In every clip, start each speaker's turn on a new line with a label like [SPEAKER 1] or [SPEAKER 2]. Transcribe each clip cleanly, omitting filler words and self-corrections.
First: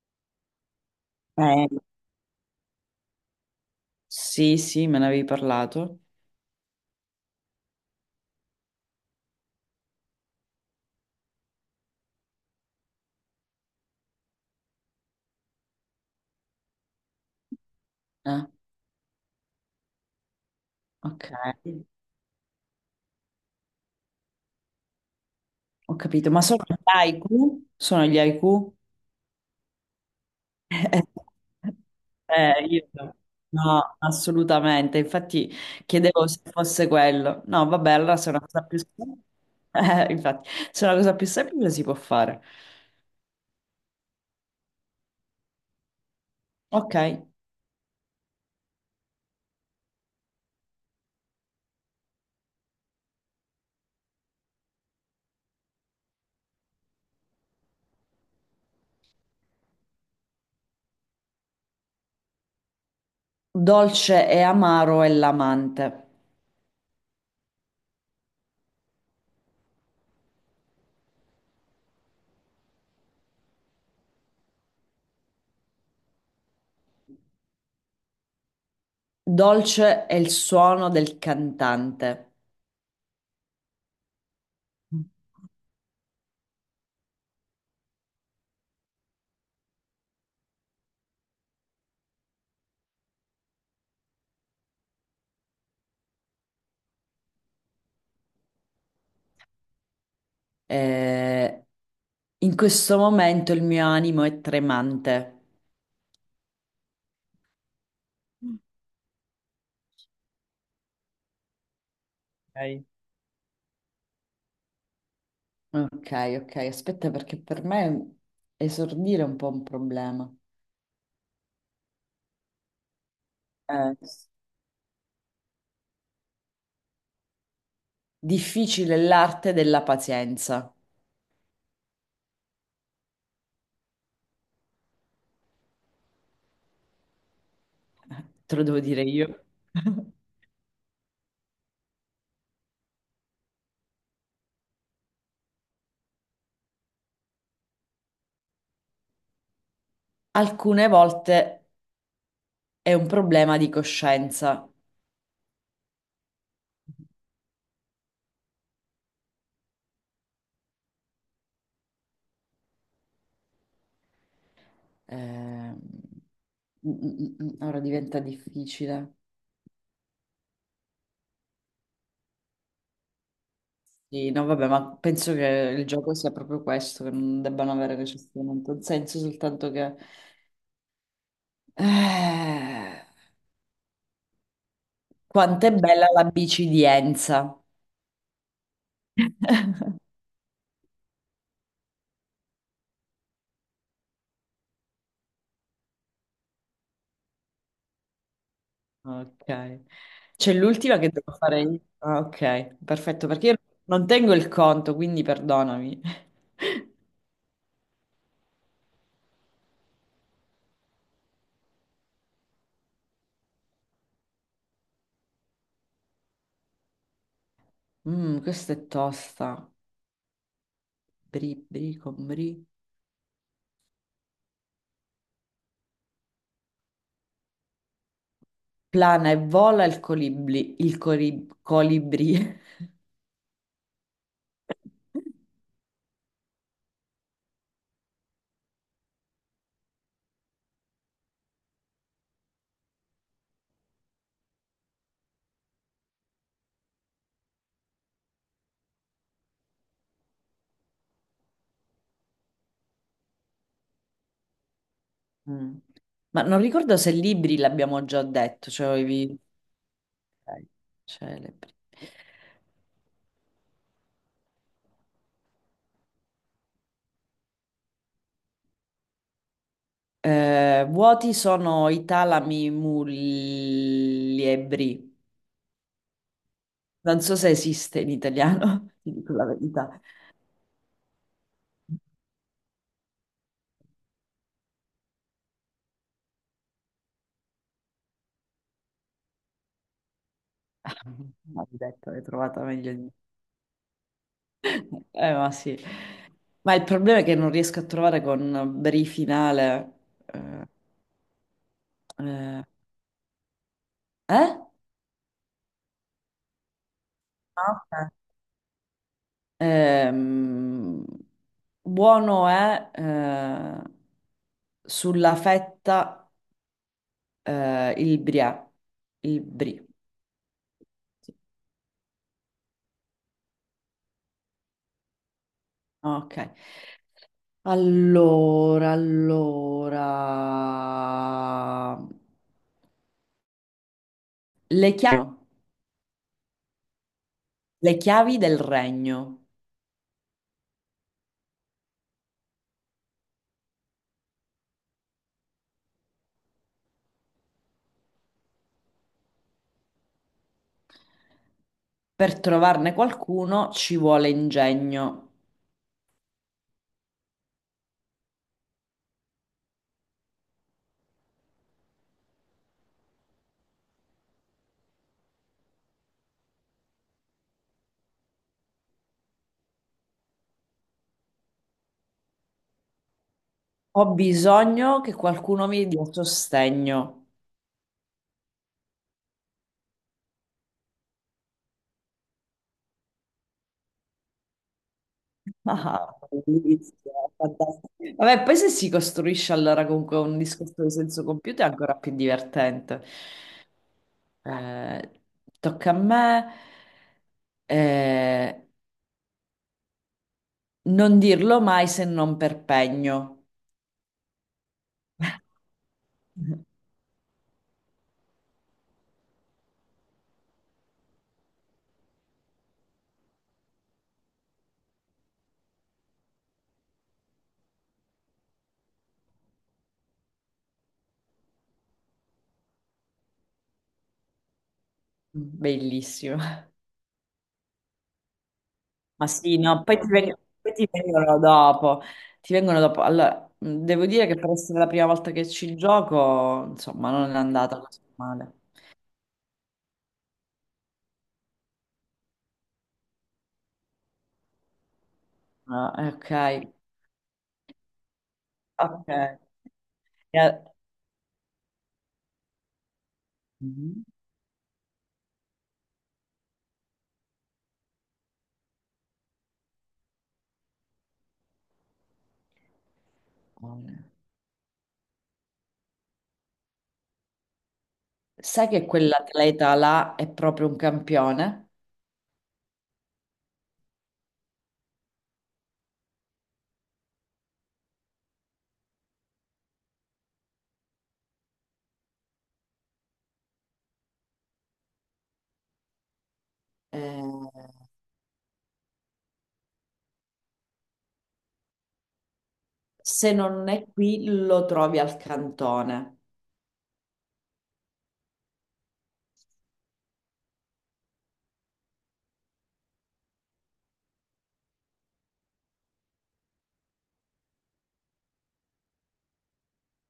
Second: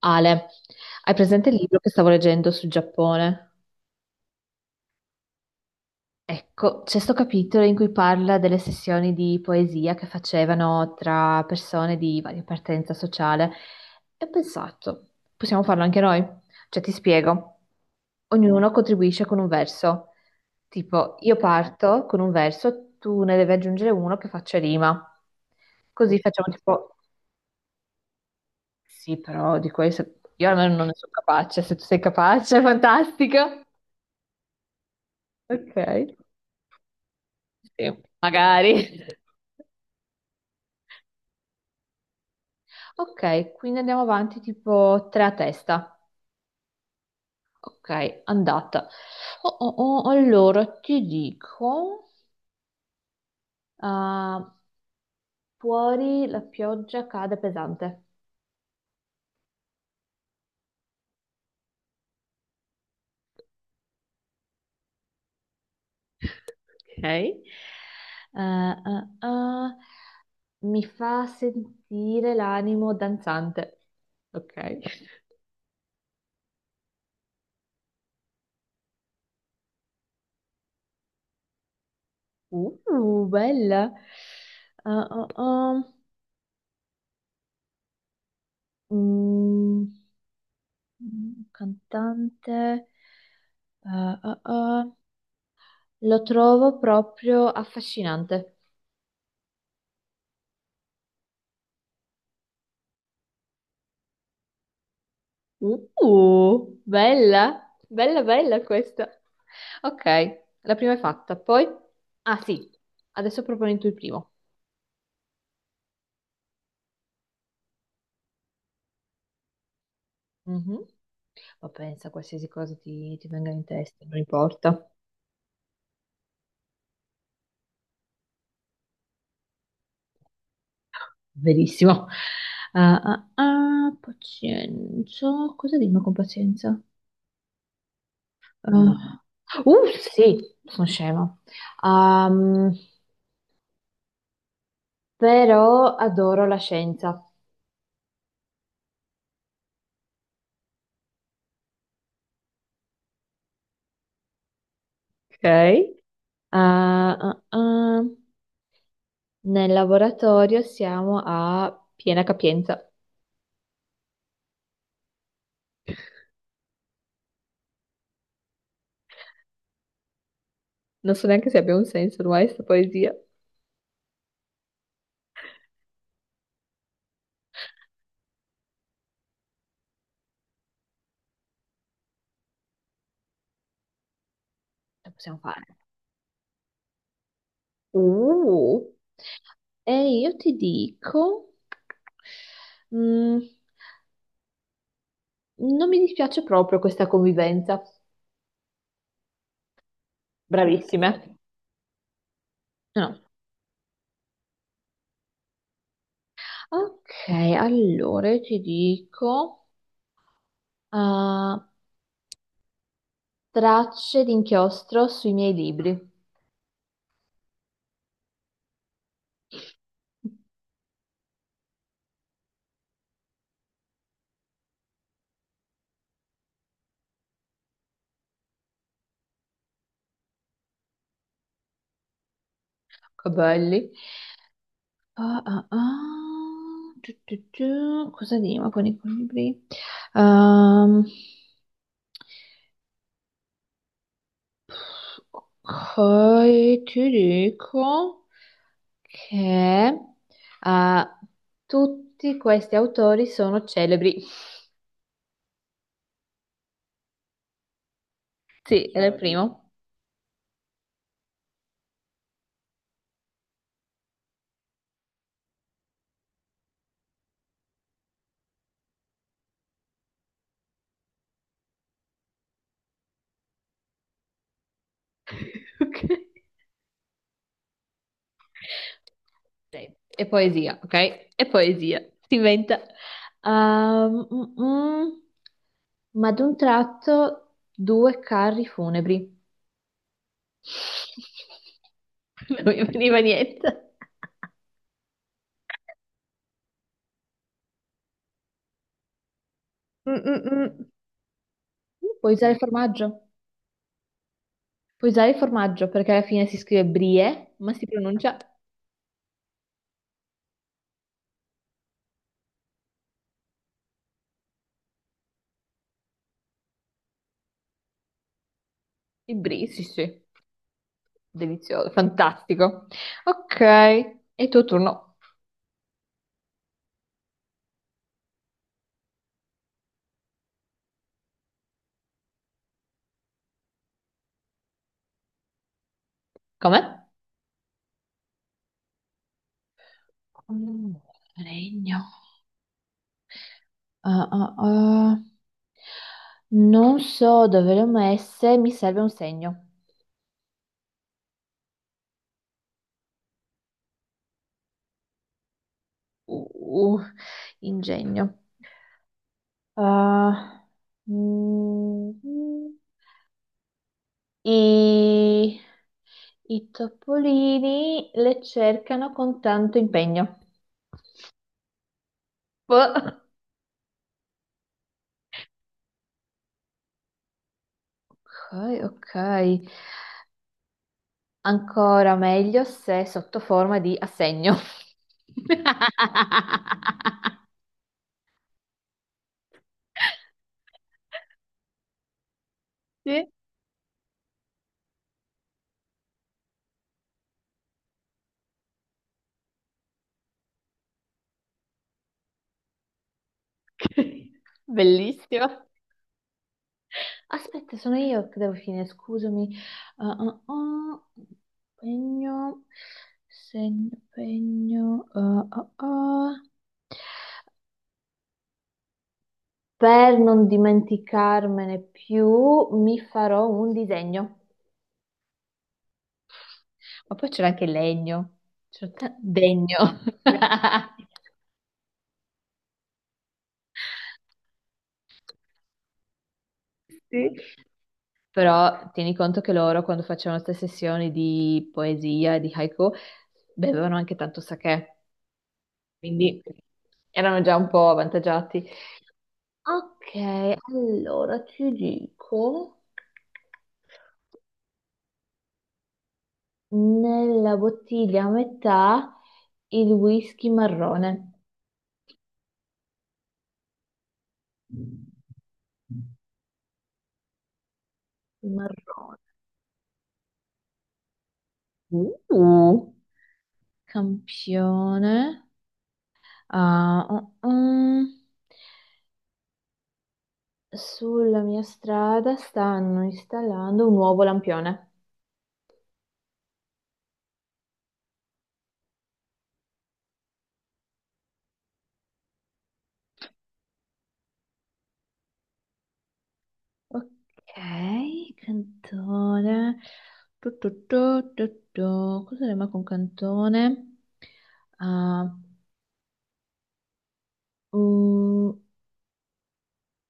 [SPEAKER 1] Ale, hai presente il libro
[SPEAKER 2] Eh,
[SPEAKER 1] che stavo leggendo sul Giappone?
[SPEAKER 2] sì, sì, me ne avevi parlato.
[SPEAKER 1] Ecco, c'è sto capitolo in cui parla delle sessioni di poesia che facevano tra persone di varia appartenenza sociale e ho pensato, possiamo farlo anche noi? Cioè, ti spiego,
[SPEAKER 2] Ah,
[SPEAKER 1] ognuno contribuisce con un verso, tipo
[SPEAKER 2] ok,
[SPEAKER 1] io parto con un verso, tu ne devi aggiungere uno che faccia rima,
[SPEAKER 2] ho
[SPEAKER 1] così
[SPEAKER 2] capito. Ma
[SPEAKER 1] facciamo
[SPEAKER 2] sono gli
[SPEAKER 1] tipo,
[SPEAKER 2] haiku? Sono gli haiku?
[SPEAKER 1] sì, però di questo io almeno non ne sono capace, se tu sei capace,
[SPEAKER 2] Io no.
[SPEAKER 1] fantastico.
[SPEAKER 2] No, assolutamente. Infatti
[SPEAKER 1] Ok.
[SPEAKER 2] chiedevo se fosse quello. No, vabbè,
[SPEAKER 1] Sì,
[SPEAKER 2] allora se è una cosa più
[SPEAKER 1] magari.
[SPEAKER 2] semplice, infatti, se è una cosa più semplice si può fare.
[SPEAKER 1] Ok, quindi andiamo avanti tipo tre a testa.
[SPEAKER 2] Ok.
[SPEAKER 1] Ok, andata. Oh, oh, oh, allora ti dico, ah, fuori la pioggia cade pesante.
[SPEAKER 2] Dolce e amaro è l'amante.
[SPEAKER 1] Ok. Ah, ah, ah, mi fa sentire l'animo danzante. Ok.
[SPEAKER 2] Dolce è il suono del cantante.
[SPEAKER 1] Bella. Ah, ah, ah. Mm. Mm, cantante. Eh. Lo trovo proprio affascinante.
[SPEAKER 2] Eh, In questo momento il mio animo è tremante.
[SPEAKER 1] Bella, bella, bella questa. Ok, la prima è fatta. Poi, ah sì,
[SPEAKER 2] Ok.
[SPEAKER 1] adesso proponi tu il primo.
[SPEAKER 2] Ok, ok, aspetta perché per me esordire è un po' un problema.
[SPEAKER 1] Mhm. Ma pensa, qualsiasi cosa ti venga in
[SPEAKER 2] Eh,
[SPEAKER 1] testa, non importa.
[SPEAKER 2] Difficile è l'arte della pazienza.
[SPEAKER 1] Verissimo. Ah, ah, ah, pazienza. Cosa dico con pazienza?
[SPEAKER 2] Te lo
[SPEAKER 1] Eh,
[SPEAKER 2] devo dire io.
[SPEAKER 1] Sì, sono scema. Ehm, però adoro la scienza.
[SPEAKER 2] Alcune volte è un problema di coscienza.
[SPEAKER 1] Ok. Ah, ah, ah. Nel laboratorio siamo a piena capienza.
[SPEAKER 2] Eh, mm, Ora diventa difficile.
[SPEAKER 1] Non so neanche se abbia un senso ormai questa poesia. Lo
[SPEAKER 2] Sì, no, vabbè, ma penso che il gioco sia proprio questo, che non debbano avere necessariamente un senso, soltanto che... Eh,
[SPEAKER 1] possiamo
[SPEAKER 2] quanto è
[SPEAKER 1] fare.
[SPEAKER 2] bella la bicidienza.
[SPEAKER 1] Uh. E io ti dico, mm, non mi dispiace proprio questa convivenza.
[SPEAKER 2] Ok. C'è l'ultima che devo
[SPEAKER 1] Bravissime.
[SPEAKER 2] fare io. Ah, ok,
[SPEAKER 1] No.
[SPEAKER 2] perfetto, perché io non tengo il conto, quindi perdonami.
[SPEAKER 1] Ok, allora io ti dico, ah, tracce di inchiostro sui miei libri.
[SPEAKER 2] Mm, questa è tosta. Bri, bri, con bri. Plana e vola il colibri. Il colibri.
[SPEAKER 1] Che belli. Ah, ah, ah. Tu, tu, tu. Cosa rima con i libri? Ehm, ok, ti dico che, ah, tutti questi autori sono celebri.
[SPEAKER 2] Mm. Ma non ricordo se libri l'abbiamo già detto,
[SPEAKER 1] Sì,
[SPEAKER 2] cioè
[SPEAKER 1] era il celebri primo.
[SPEAKER 2] ok, celebri. Vuoti sono i talami muliebri.
[SPEAKER 1] Ok.
[SPEAKER 2] Non so se esiste in italiano, ti dico la
[SPEAKER 1] Ok,
[SPEAKER 2] verità.
[SPEAKER 1] e poesia, ok? E poesia, si inventa. Ehm, mm, mm. Ma ad un tratto due carri funebri.
[SPEAKER 2] Ma ti ho detto, l'hai trovata
[SPEAKER 1] Non mi
[SPEAKER 2] meglio di me.
[SPEAKER 1] veniva niente.
[SPEAKER 2] Ma sì. Ma il problema è che non riesco a trovare con brifinale.
[SPEAKER 1] Mm, mm,
[SPEAKER 2] Eh?
[SPEAKER 1] mm. Puoi usare il
[SPEAKER 2] Eh?
[SPEAKER 1] formaggio?
[SPEAKER 2] Eh?
[SPEAKER 1] Puoi usare il formaggio perché alla fine si scrive brie, ma
[SPEAKER 2] Ah,
[SPEAKER 1] si
[SPEAKER 2] ok.
[SPEAKER 1] pronuncia
[SPEAKER 2] Ehm, buono è sulla fetta, il brie.
[SPEAKER 1] i
[SPEAKER 2] Il
[SPEAKER 1] brie. Sì,
[SPEAKER 2] brie.
[SPEAKER 1] sì,
[SPEAKER 2] Sì.
[SPEAKER 1] delizioso, fantastico. Ok, è il tuo turno.
[SPEAKER 2] Ok. Allora, allora. Le chiavi,
[SPEAKER 1] Come?
[SPEAKER 2] le chiavi del regno.
[SPEAKER 1] Mm. Regno. Ah, ah, ah. Non so dove le ho messe, mi serve un segno.
[SPEAKER 2] Per trovarne qualcuno ci vuole ingegno.
[SPEAKER 1] Uh, uh, ingegno. Ah, mm, i, i topolini le cercano con tanto impegno. Boh.
[SPEAKER 2] Ho bisogno che qualcuno mi dia sostegno.
[SPEAKER 1] Ok, ok. Ancora meglio se sotto forma di assegno.
[SPEAKER 2] Ah, bellissimo, fantastico. Vabbè, poi se si costruisce allora comunque un discorso di senso compiuto è ancora più divertente.
[SPEAKER 1] Sì.
[SPEAKER 2] Eh, tocca a me, eh, non dirlo mai se non per pegno.
[SPEAKER 1] Bellissimo. Aspetta, sono io che devo finire, scusami. Ah, ah, ah. Pegno, segno, pegno, ah, ah, ah. Per non dimenticarmene più, mi farò un disegno.
[SPEAKER 2] Bellissimo.
[SPEAKER 1] Ma poi c'era anche legno. C'era
[SPEAKER 2] Ma sì, no, poi
[SPEAKER 1] degno.
[SPEAKER 2] poi ti vengono, dopo. Ti vengono dopo. Allora, devo dire che per essere la prima volta che ci gioco, insomma, non
[SPEAKER 1] Sì.
[SPEAKER 2] è andata così male.
[SPEAKER 1] Però tieni conto che loro, quando facevano queste sessioni di poesia e di haiku, bevevano anche tanto sakè,
[SPEAKER 2] Ah, ok,
[SPEAKER 1] quindi erano già un po' avvantaggiati.
[SPEAKER 2] ok.
[SPEAKER 1] Ok,
[SPEAKER 2] E-
[SPEAKER 1] allora ti dico,
[SPEAKER 2] Mhm.
[SPEAKER 1] nella bottiglia a metà il whisky marrone.
[SPEAKER 2] Sai che
[SPEAKER 1] Marrone.
[SPEAKER 2] quell'atleta là è proprio un campione?
[SPEAKER 1] Uh, Campione. Ah, ah, ah. Sulla mia strada stanno installando un nuovo lampione.
[SPEAKER 2] Eh, se non è qui, lo trovi al cantone.
[SPEAKER 1] Ok, cantone. Tu, tu, tu, tu, tu. Cosa rima con cantone? Ah, Mm,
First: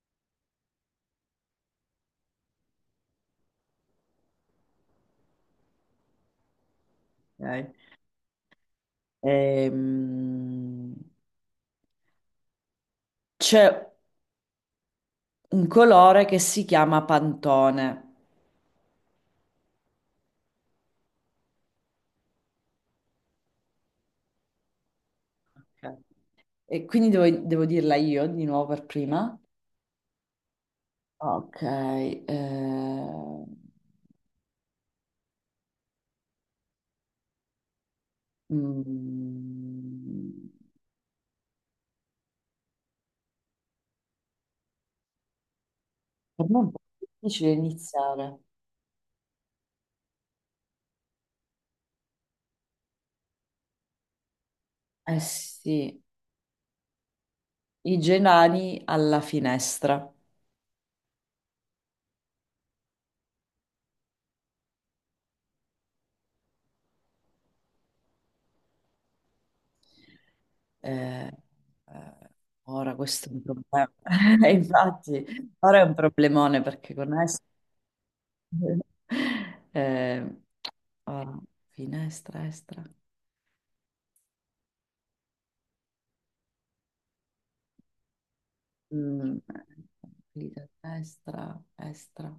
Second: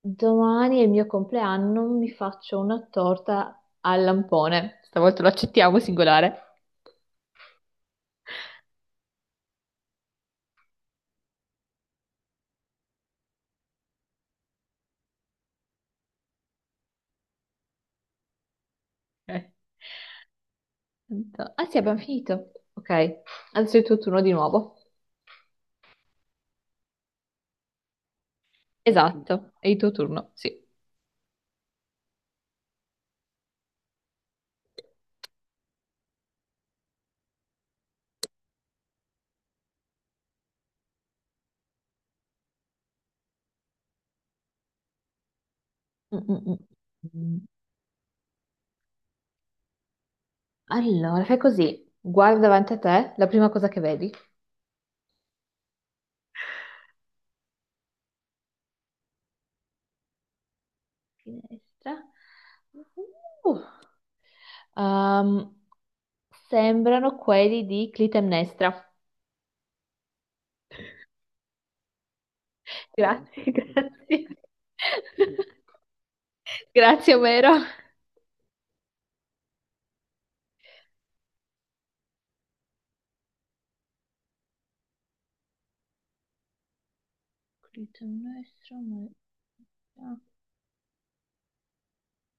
[SPEAKER 1] domani è il mio compleanno, mi faccio una torta al lampone. Stavolta lo accettiamo, singolare.
[SPEAKER 2] Ok. Ehm, c'è un colore che si chiama Pantone.
[SPEAKER 1] Eh, Ah sì, abbiamo finito. Ok, adesso è il tuo turno di nuovo.
[SPEAKER 2] Ok. E quindi devo dirla io di nuovo per prima.
[SPEAKER 1] Esatto, è il tuo turno, sì.
[SPEAKER 2] Ok. Mm,
[SPEAKER 1] Mm, mm,
[SPEAKER 2] per
[SPEAKER 1] mm,
[SPEAKER 2] me è un po'
[SPEAKER 1] mm.
[SPEAKER 2] difficile iniziare.
[SPEAKER 1] Allora, fai così. Guarda davanti a te la prima cosa che vedi.
[SPEAKER 2] Eh sì. I genani alla finestra.
[SPEAKER 1] Finestra. Uh, um, sembrano quelli di Clitemnestra.
[SPEAKER 2] Eh, eh, ora questo è un
[SPEAKER 1] Grazie,
[SPEAKER 2] problema.
[SPEAKER 1] grazie.
[SPEAKER 2] E infatti, ora è un problemone perché con
[SPEAKER 1] Grazie,
[SPEAKER 2] est...
[SPEAKER 1] Omero.
[SPEAKER 2] eh, ora, finestra, estra,
[SPEAKER 1] Clito nostro,
[SPEAKER 2] mm,
[SPEAKER 1] ah,
[SPEAKER 2] vita, destra, estra.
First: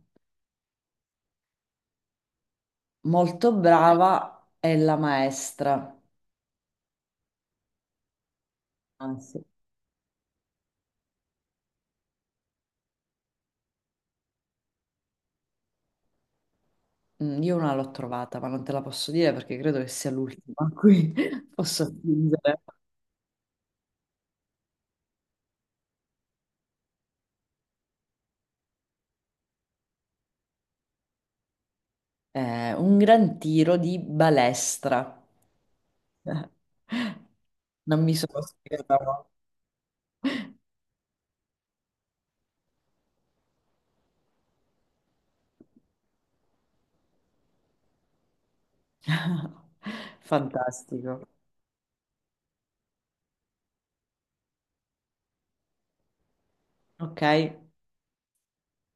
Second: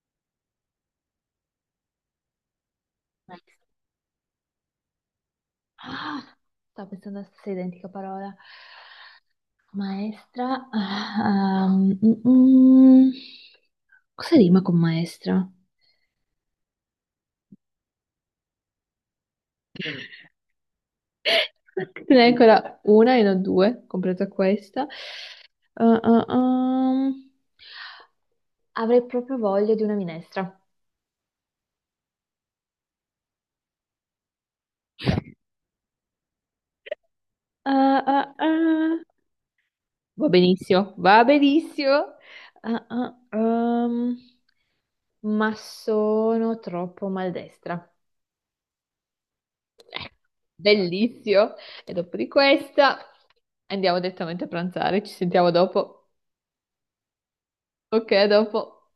[SPEAKER 1] next.
[SPEAKER 2] Molto brava è la maestra.
[SPEAKER 1] Ah, stavo pensando alla stessa identica parola.
[SPEAKER 2] Anzi,
[SPEAKER 1] Maestra. Ah, um, mm, mm. Cosa rima con maestra?
[SPEAKER 2] io una l'ho trovata, ma non te la posso dire perché credo che sia l'ultima, qui posso
[SPEAKER 1] Ne è
[SPEAKER 2] fingere.
[SPEAKER 1] ancora una e non due, compresa questa. Ah, ah, ah. Avrei proprio voglia di una minestra.
[SPEAKER 2] Eh, un gran tiro di balestra.
[SPEAKER 1] Ah,
[SPEAKER 2] Non mi
[SPEAKER 1] ah,
[SPEAKER 2] sono
[SPEAKER 1] ah.
[SPEAKER 2] spiegata.
[SPEAKER 1] Va benissimo, va benissimo. Ah, ah, ma sono troppo maldestra.
[SPEAKER 2] Fantastico.
[SPEAKER 1] Bellissimo. E dopo di questa andiamo direttamente a pranzare. Ci sentiamo dopo.
[SPEAKER 2] Ok.
[SPEAKER 1] Ok, a dopo.